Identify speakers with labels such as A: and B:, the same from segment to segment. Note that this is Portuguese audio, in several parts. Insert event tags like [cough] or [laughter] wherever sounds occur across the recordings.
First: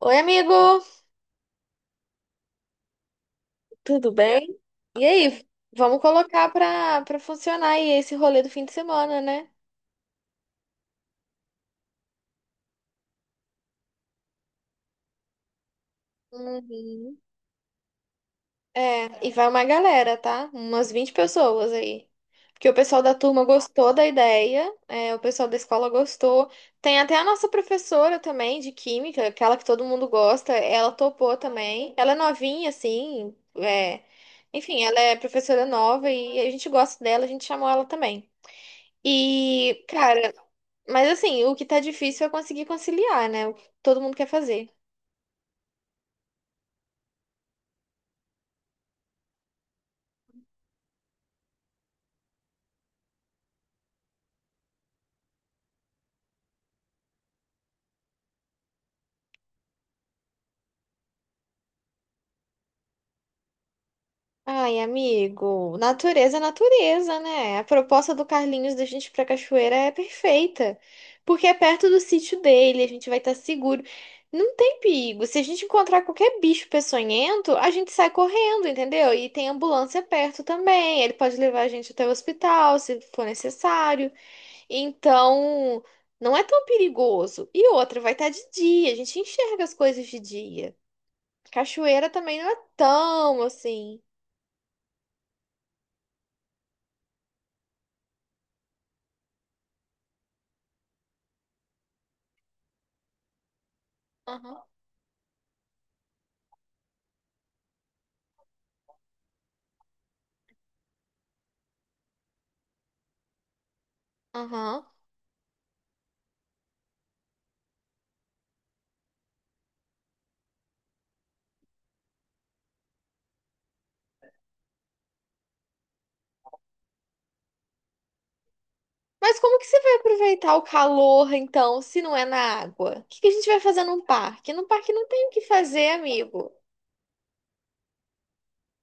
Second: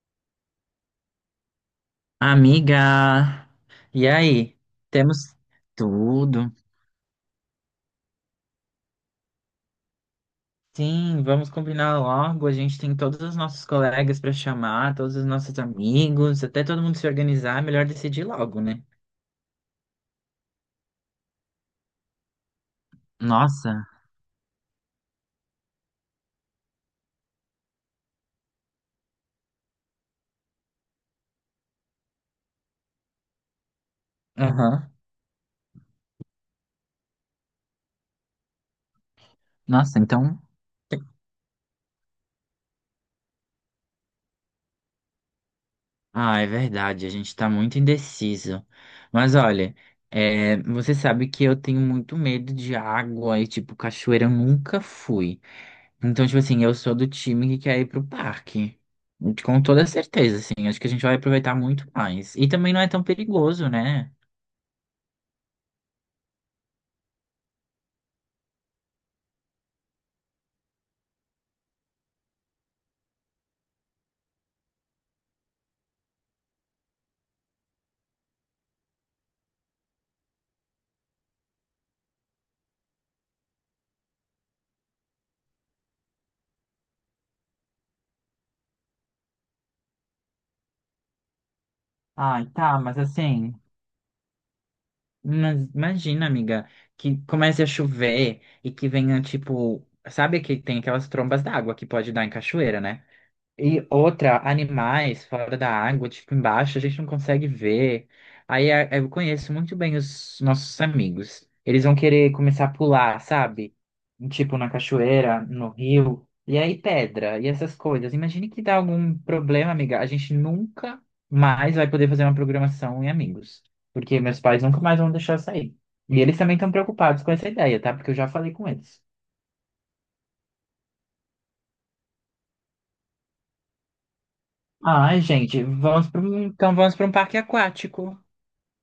A: Oi, amigo,
B: Amiga, e
A: tudo
B: aí?
A: bem? E
B: Temos
A: aí, vamos colocar
B: tudo?
A: pra funcionar aí esse rolê do fim de semana, né?
B: Sim, vamos combinar logo. A gente tem todos os nossos colegas para chamar, todos os nossos amigos, até todo mundo se
A: Uhum.
B: organizar. É melhor decidir logo, né?
A: É, e vai uma galera, tá? Umas 20 pessoas aí. Porque o pessoal da turma
B: Nossa,
A: gostou da ideia, é, o pessoal da escola gostou. Tem até a nossa professora também de química, aquela que todo mundo gosta, ela topou também. Ela é novinha, assim, Enfim,
B: aham.
A: ela é professora nova e a gente gosta dela, a gente chamou ela também. E,
B: Nossa,
A: cara,
B: então.
A: mas assim, o que tá difícil é conseguir conciliar, né? O que todo mundo quer fazer.
B: Ah, é verdade, a gente tá muito indeciso. Mas olha, é, você sabe que eu tenho muito medo de água e, tipo, cachoeira eu nunca fui. Então, tipo assim, eu sou do time que quer ir pro parque. Com toda certeza, assim. Acho que a gente vai aproveitar muito mais. E também não é tão perigoso, né?
A: Ai, amigo, natureza é natureza, né? A proposta do Carlinhos da gente ir pra cachoeira é perfeita. Porque é perto do sítio dele, a gente vai estar seguro. Não tem perigo. Se a gente encontrar qualquer bicho peçonhento, a gente sai correndo, entendeu? E tem ambulância perto também. Ele pode levar a gente até o hospital, se for necessário. Então, não é tão perigoso. E outra, vai estar de dia, a gente enxerga as coisas de dia. Cachoeira também
B: Ai,
A: não é
B: tá, mas
A: tão
B: assim.
A: assim.
B: Mas imagina, amiga, que comece a chover e que venha, tipo. Sabe que tem aquelas trombas d'água que pode dar em cachoeira, né? E outra,
A: Aham,
B: animais fora da água, tipo embaixo, a gente não consegue ver. Eu conheço muito bem os nossos amigos. Eles vão querer começar a pular, sabe? Tipo na
A: aham.
B: cachoeira, no rio. E aí pedra e essas coisas. Imagine que dá algum problema, amiga. A gente nunca mais vai poder fazer uma programação em amigos. Porque meus pais nunca mais vão deixar eu sair. E eles também estão preocupados com essa ideia, tá? Porque eu já falei com eles.
A: Mas como que você vai aproveitar o calor, então, se não é na água? O que que a gente vai fazer num parque? Num parque não
B: Ai,
A: tem o que
B: gente,
A: fazer,
B: vamos para um,
A: amigo.
B: então vamos para um parque aquático.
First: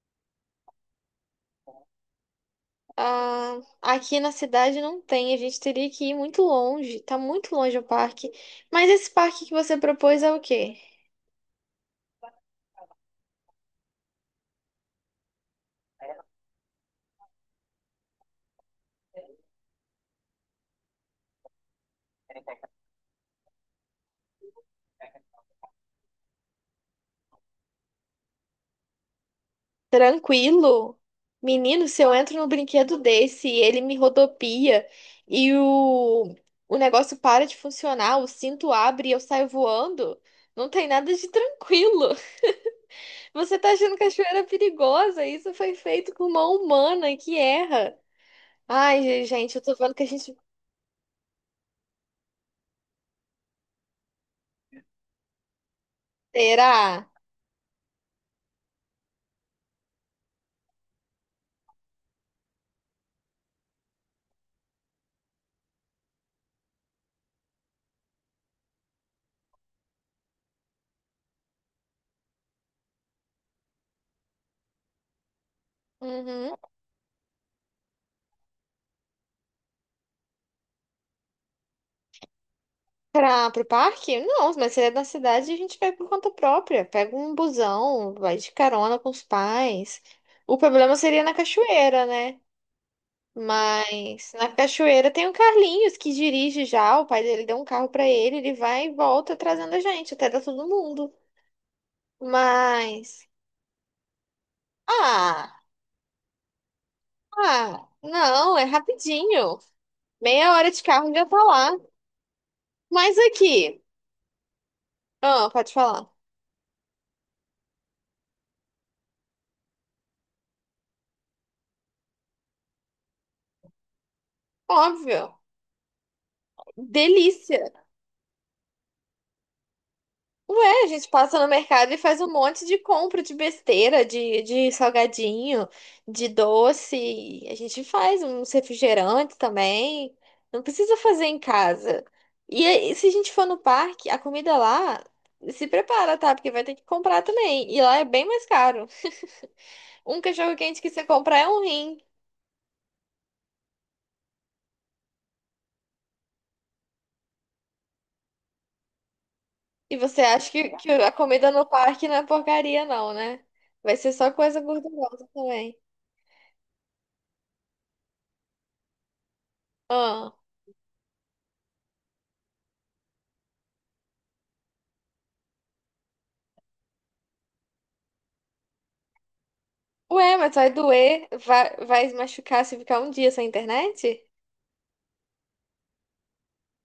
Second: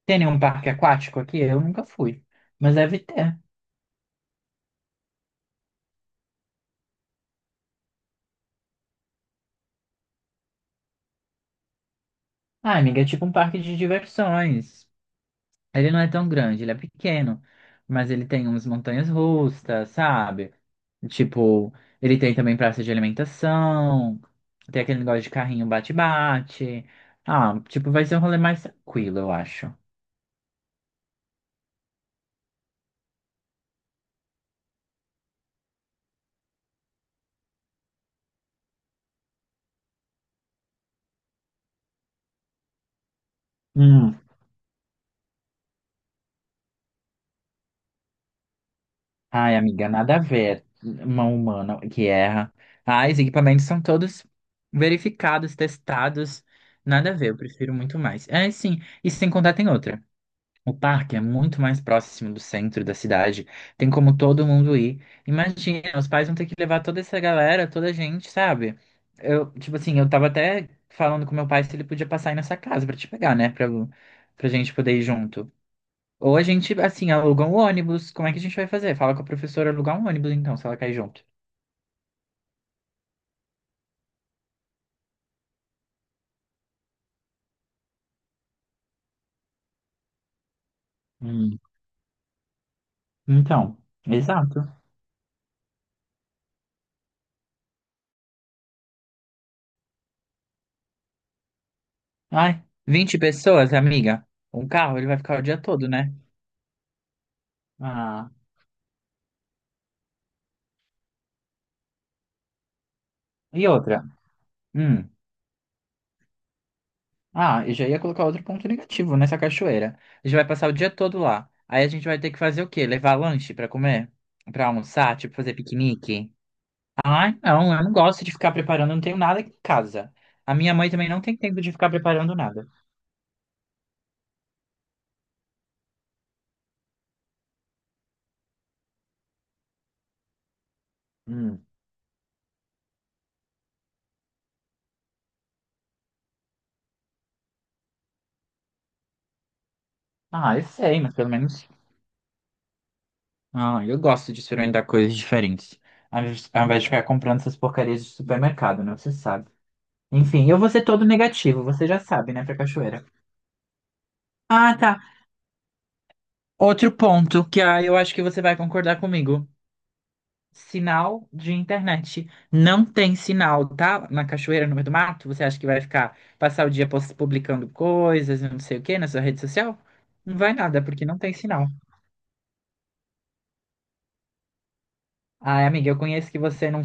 B: Tem nenhum parque aquático aqui? Eu nunca fui, mas deve ter.
A: Ah, aqui na cidade não tem, a gente teria que ir muito longe. Tá muito longe o parque. Mas esse parque que você propôs é o quê?
B: Ah, amiga, é tipo um parque de diversões. Ele não é tão grande, ele é pequeno, mas ele tem umas montanhas russas, sabe? Tipo, ele tem também praça de alimentação, tem aquele negócio de carrinho bate-bate. Ah, tipo, vai ser um rolê mais tranquilo, eu acho.
A: Tranquilo? Menino, se eu entro num brinquedo desse e ele me rodopia e o negócio para de funcionar, o cinto abre e eu saio voando, não tem nada de tranquilo. [laughs] Você tá achando cachoeira perigosa? Isso foi feito com mão humana que erra. Ai,
B: Ai,
A: gente, eu tô
B: amiga,
A: vendo que a
B: nada a
A: gente.
B: ver. Uma humana que erra. Ai, os equipamentos são todos verificados, testados.
A: Será?
B: Nada a ver, eu prefiro muito mais. É, sim. E sem contar, tem outra. O parque é muito mais próximo do centro da cidade. Tem como todo mundo ir. Imagina, os pais vão ter que levar toda essa galera, toda a gente, sabe? Eu, tipo assim, eu tava até falando com meu pai se ele podia passar aí nessa casa pra te pegar, né? Pra, pra gente poder ir junto. Ou a
A: Uhum.
B: gente, assim, aluga um ônibus. Como é que a gente vai fazer? Fala com a professora alugar um ônibus, então, se ela cair junto.
A: Pro parque? Não, mas se é da cidade, a gente vai por conta própria. Pega um busão, vai de carona com os pais. O problema seria na
B: Hum.
A: cachoeira, né?
B: Então,
A: Mas na
B: exato.
A: cachoeira tem o Carlinhos que dirige já, o pai dele deu um carro pra ele, ele vai e volta trazendo a gente, até dá todo mundo.
B: Ai, 20
A: Mas.
B: pessoas, amiga. Um carro, ele vai ficar o dia
A: Ah,
B: todo, né?
A: ah,
B: Ah,
A: não, é rapidinho. Meia hora de carro já tá lá. Mas
B: e
A: aqui,
B: outra? Hum.
A: ah, pode falar.
B: Ah, eu já ia colocar outro ponto negativo nessa cachoeira. A gente vai passar o dia todo lá. Aí a gente vai ter que fazer o quê? Levar lanche pra comer? Pra almoçar? Tipo,
A: Óbvio,
B: fazer piquenique? Ai,
A: delícia.
B: não, eu não gosto de ficar preparando, não tenho nada aqui em casa. A minha
A: Ué, a
B: mãe
A: gente
B: também não tem
A: passa no
B: tempo de ficar
A: mercado e faz um
B: preparando
A: monte
B: nada.
A: de compra de besteira, de salgadinho, de doce. A gente faz uns refrigerantes também. Não precisa fazer em
B: Hum.
A: casa. E aí, se a gente for no parque, a comida lá se prepara, tá? Porque vai ter que comprar também. E lá é bem mais caro. Um cachorro
B: Ah, eu
A: quente que
B: sei,
A: você
B: mas pelo
A: comprar é um
B: menos.
A: rim.
B: Ah, eu gosto de experimentar coisas diferentes. Ao invés de ficar comprando essas porcarias de supermercado, né? Você sabe.
A: E você acha
B: Enfim, eu vou ser
A: que
B: todo
A: a comida no
B: negativo, você já
A: parque não é
B: sabe, né, pra
A: porcaria,
B: cachoeira.
A: não, né? Vai ser só coisa
B: Ah, tá.
A: gordurosa também.
B: Outro ponto que ah, eu acho que você vai concordar comigo. Sinal de internet. Não tem sinal, tá? Na cachoeira, no meio do mato, você acha que vai ficar, passar o dia publicando coisas, não sei o quê, na sua rede social?
A: Ué,
B: Não vai
A: mas vai
B: nada, porque
A: doer,
B: não tem
A: vai,
B: sinal.
A: vai machucar se ficar um dia sem internet?
B: Ai, amiga, eu conheço que você não.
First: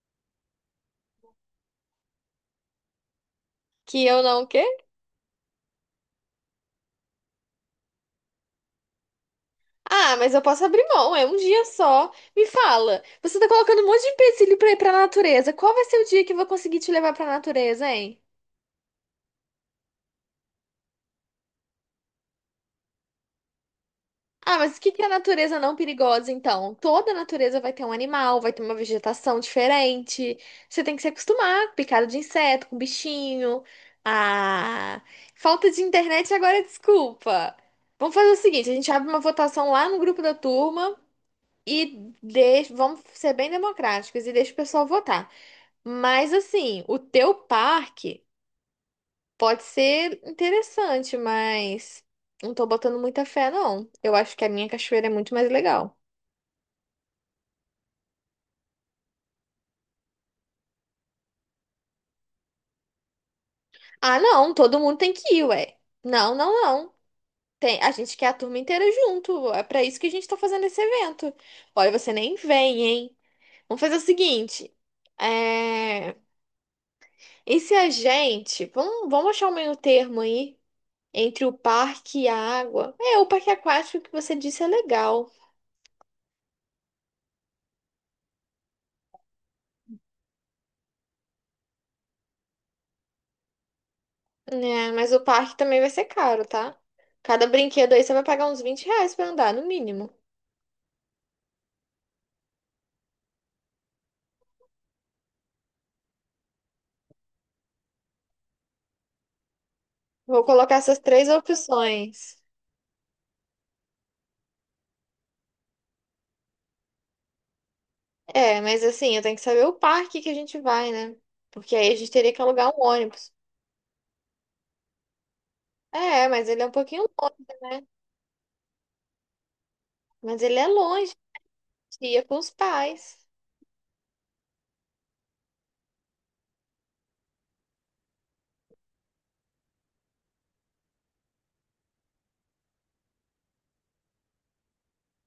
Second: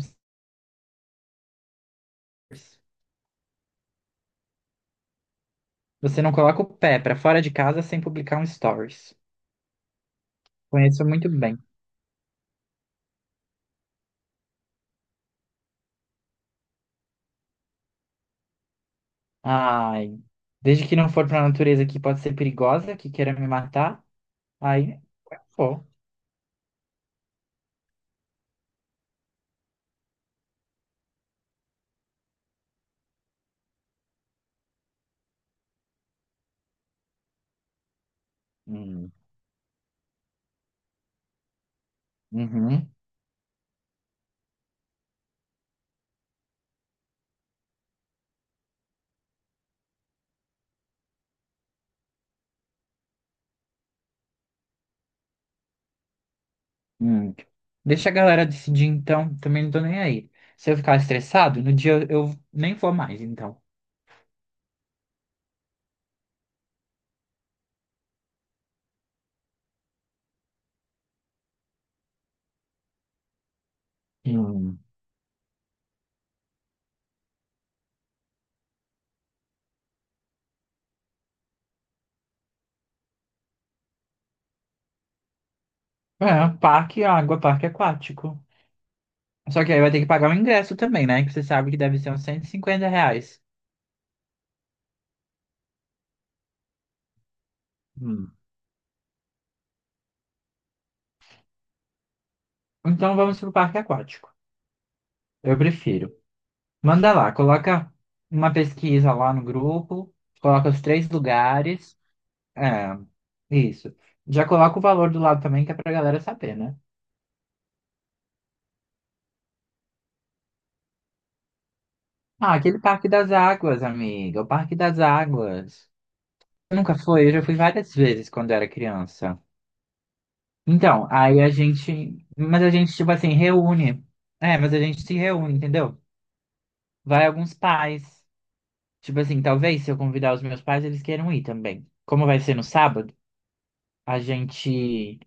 A: Que eu não, o quê?
B: Você não coloca o pé pra fora de casa sem publicar um stories.
A: Ah, mas eu posso abrir
B: Conheço
A: mão, é
B: muito
A: um
B: bem.
A: dia só. Me fala, você tá colocando um monte de empecilho pra ir pra natureza. Qual vai ser o dia que eu vou conseguir te levar pra natureza, hein?
B: Ai, desde que não for pra natureza que pode ser perigosa, que queira me matar,
A: Ah, mas o que
B: aí
A: que é a natureza não
B: pô.
A: perigosa, então? Toda natureza vai ter um animal, vai ter uma vegetação diferente. Você tem que se acostumar com picada de inseto, com bichinho. Ah, falta de internet agora, é desculpa. Vamos fazer o seguinte, a gente abre
B: Hum,
A: uma votação lá no grupo da turma e deixa,
B: uhum,
A: vamos ser bem democráticos e deixa o pessoal votar. Mas assim, o teu parque pode ser interessante, mas não tô botando muita fé, não. Eu acho que a minha cachoeira é muito mais legal.
B: hum. Deixa a galera decidir então, também não tô nem aí. Se eu ficar estressado, no dia eu nem vou mais, então.
A: Ah, não, todo mundo tem que ir, ué. Não, não, não. Tem, a gente quer a turma inteira junto. É pra isso que a gente tá fazendo esse evento. Olha, você nem vem, hein? Vamos fazer o seguinte.
B: Hum.
A: É... E se a gente. Vamos achar um meio termo aí entre o parque e a água. É, o parque aquático que você disse é legal,
B: É, parque, água, parque aquático. Só que aí vai ter que pagar o ingresso também, né? Que você sabe que deve ser uns R$ 150.
A: né? Mas o parque também vai ser caro, tá? Cada brinquedo aí você vai
B: Hum.
A: pagar uns 20 reais pra andar, no mínimo.
B: Então vamos pro parque aquático. Eu prefiro. Manda lá, coloca uma pesquisa lá no grupo,
A: Vou
B: coloca
A: colocar
B: os
A: essas
B: três
A: três
B: lugares.
A: opções.
B: É, isso. Já coloca o valor do lado também, que é pra galera saber, né?
A: É, mas assim, eu tenho que saber o parque que a gente vai, né? Porque aí a gente teria que
B: Ah,
A: alugar
B: aquele
A: um
B: Parque das
A: ônibus.
B: Águas, amiga, o Parque das Águas.
A: É, mas ele é um
B: Eu nunca
A: pouquinho
B: fui, eu
A: longe,
B: já fui
A: né?
B: várias vezes quando era criança.
A: Mas ele é
B: Então,
A: longe, a
B: aí a
A: gente ia
B: gente.
A: com os
B: Mas a gente, tipo
A: pais.
B: assim, reúne. É, mas a gente se reúne, entendeu? Vai alguns pais. Tipo assim, talvez se eu convidar os meus pais, eles queiram ir também. Como vai ser no sábado, a gente.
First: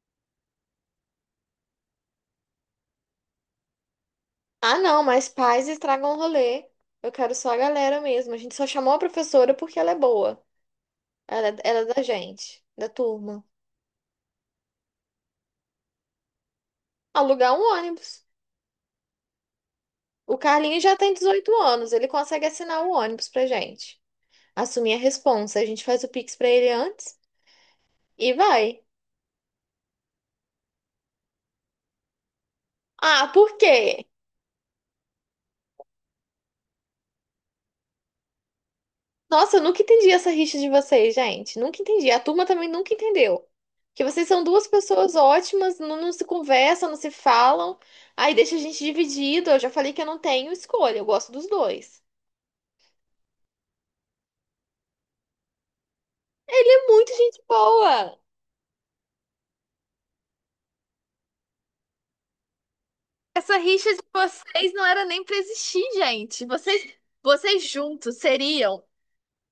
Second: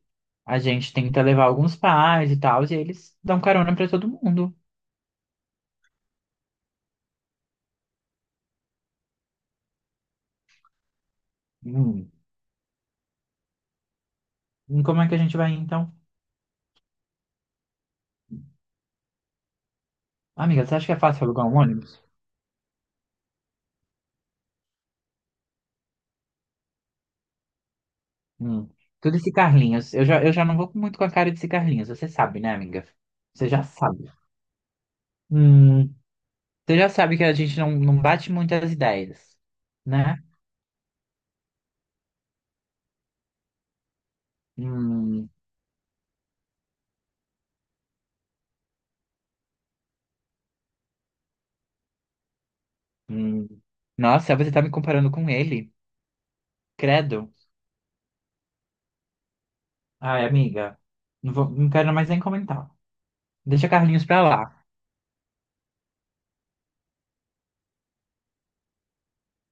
B: A gente tenta levar alguns pais e tal, e eles dão carona pra todo mundo.
A: Ah, não, mas pais estragam o rolê. Eu quero só a galera mesmo. A gente só chamou a professora porque ela é boa. Ela é da
B: Hum.
A: gente, da turma.
B: E como é que a gente vai então?
A: Alugar um ônibus. O
B: Amiga, você
A: Carlinhos
B: acha que
A: já
B: é
A: tem
B: fácil alugar
A: 18
B: um
A: anos,
B: ônibus?
A: ele consegue assinar o ônibus pra gente. Assumir a responsa. A gente faz o Pix pra ele antes e
B: Hum.
A: vai.
B: Tudo esse Carlinhos. Eu já não vou muito com a cara desse Carlinhos, você sabe, né, amiga?
A: Ah,
B: Você
A: por
B: já
A: quê?
B: sabe. Hum. Você já sabe que a gente não bate muito as ideias,
A: Nossa, eu nunca entendi
B: né?
A: essa rixa de vocês, gente. Nunca entendi. A turma também nunca entendeu. Que vocês são duas pessoas
B: Hum.
A: ótimas, não, não se conversam, não se falam. Aí deixa a gente dividido. Eu já falei que eu não tenho escolha, eu gosto dos dois.
B: Hum. Nossa, você tá me comparando com ele?
A: Ele é muito
B: Credo.
A: gente boa.
B: Ai, amiga, não vou, não quero mais nem comentar.
A: Essa
B: Deixa
A: rixa de
B: Carlinhos pra lá.
A: vocês não era nem pra existir, gente. Vocês, vocês juntos seriam.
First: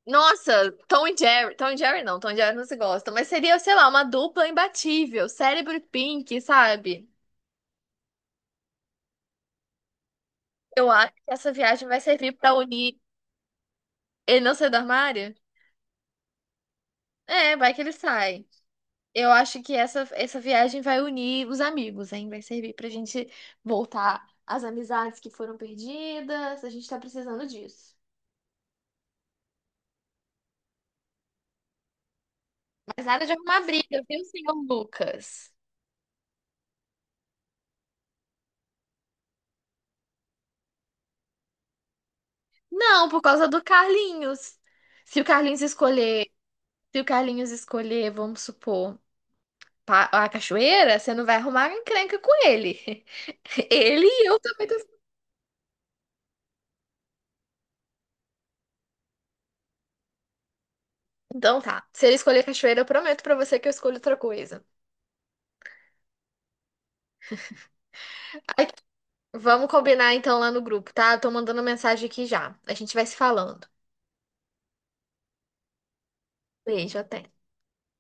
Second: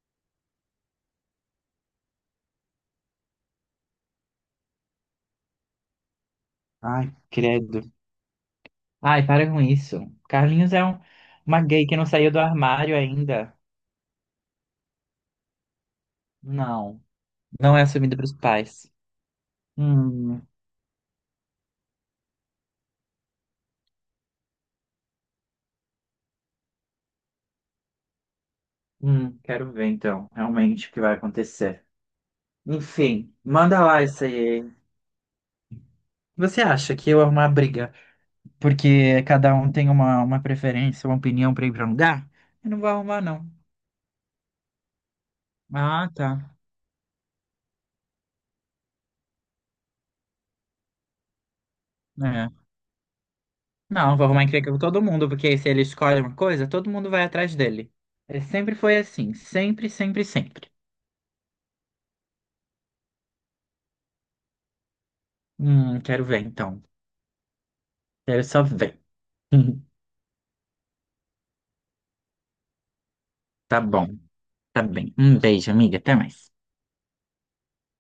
A: Nossa, Tom e Jerry. Tom e Jerry não, Tom e Jerry não se gostam, mas seria, sei lá, uma dupla imbatível, cérebro e Pink, sabe?
B: Ai, credo. Ai, para com isso. Carlinhos é
A: Eu
B: um-
A: acho que essa
B: uma
A: viagem
B: gay que
A: vai
B: não
A: servir
B: saiu do
A: pra
B: armário
A: unir
B: ainda.
A: ele não sai do armário?
B: Não,
A: É, vai
B: não
A: que
B: é
A: ele
B: assumido pros
A: sai.
B: pais.
A: Eu acho que essa
B: Hum,
A: viagem vai unir os amigos, hein? Vai servir pra gente voltar às amizades que foram perdidas. A gente tá precisando disso.
B: quero ver então, realmente o que vai acontecer.
A: Mas nada de
B: Enfim,
A: arrumar
B: manda lá
A: briga, viu,
B: isso
A: senhor
B: aí.
A: Lucas?
B: Você acha que eu arrumar briga? Porque cada um tem uma preferência, uma opinião pra ir pra um lugar? Eu não vou
A: Não,
B: arrumar,
A: por causa
B: não.
A: do Carlinhos. Se o Carlinhos
B: Ah,
A: escolher,
B: tá.
A: se o Carlinhos escolher, vamos supor, a cachoeira, você não vai arrumar encrenca com
B: É.
A: ele. [laughs] Ele
B: Não, vou
A: e eu
B: arrumar
A: também.
B: encrenca com todo mundo, porque se ele escolhe uma coisa, todo mundo vai atrás dele. É, sempre foi assim, sempre, sempre, sempre.
A: Então tá. Se ele escolher cachoeira, eu prometo pra você que eu escolho outra coisa.
B: Quero ver então. Quero só
A: Ai,
B: ver.
A: vamos
B: [laughs]
A: combinar então lá no grupo, tá? Eu tô mandando mensagem aqui já. A gente vai se falando.
B: Tá bom, tá bem. Um beijo, amiga. Até mais.
A: Beijo, até.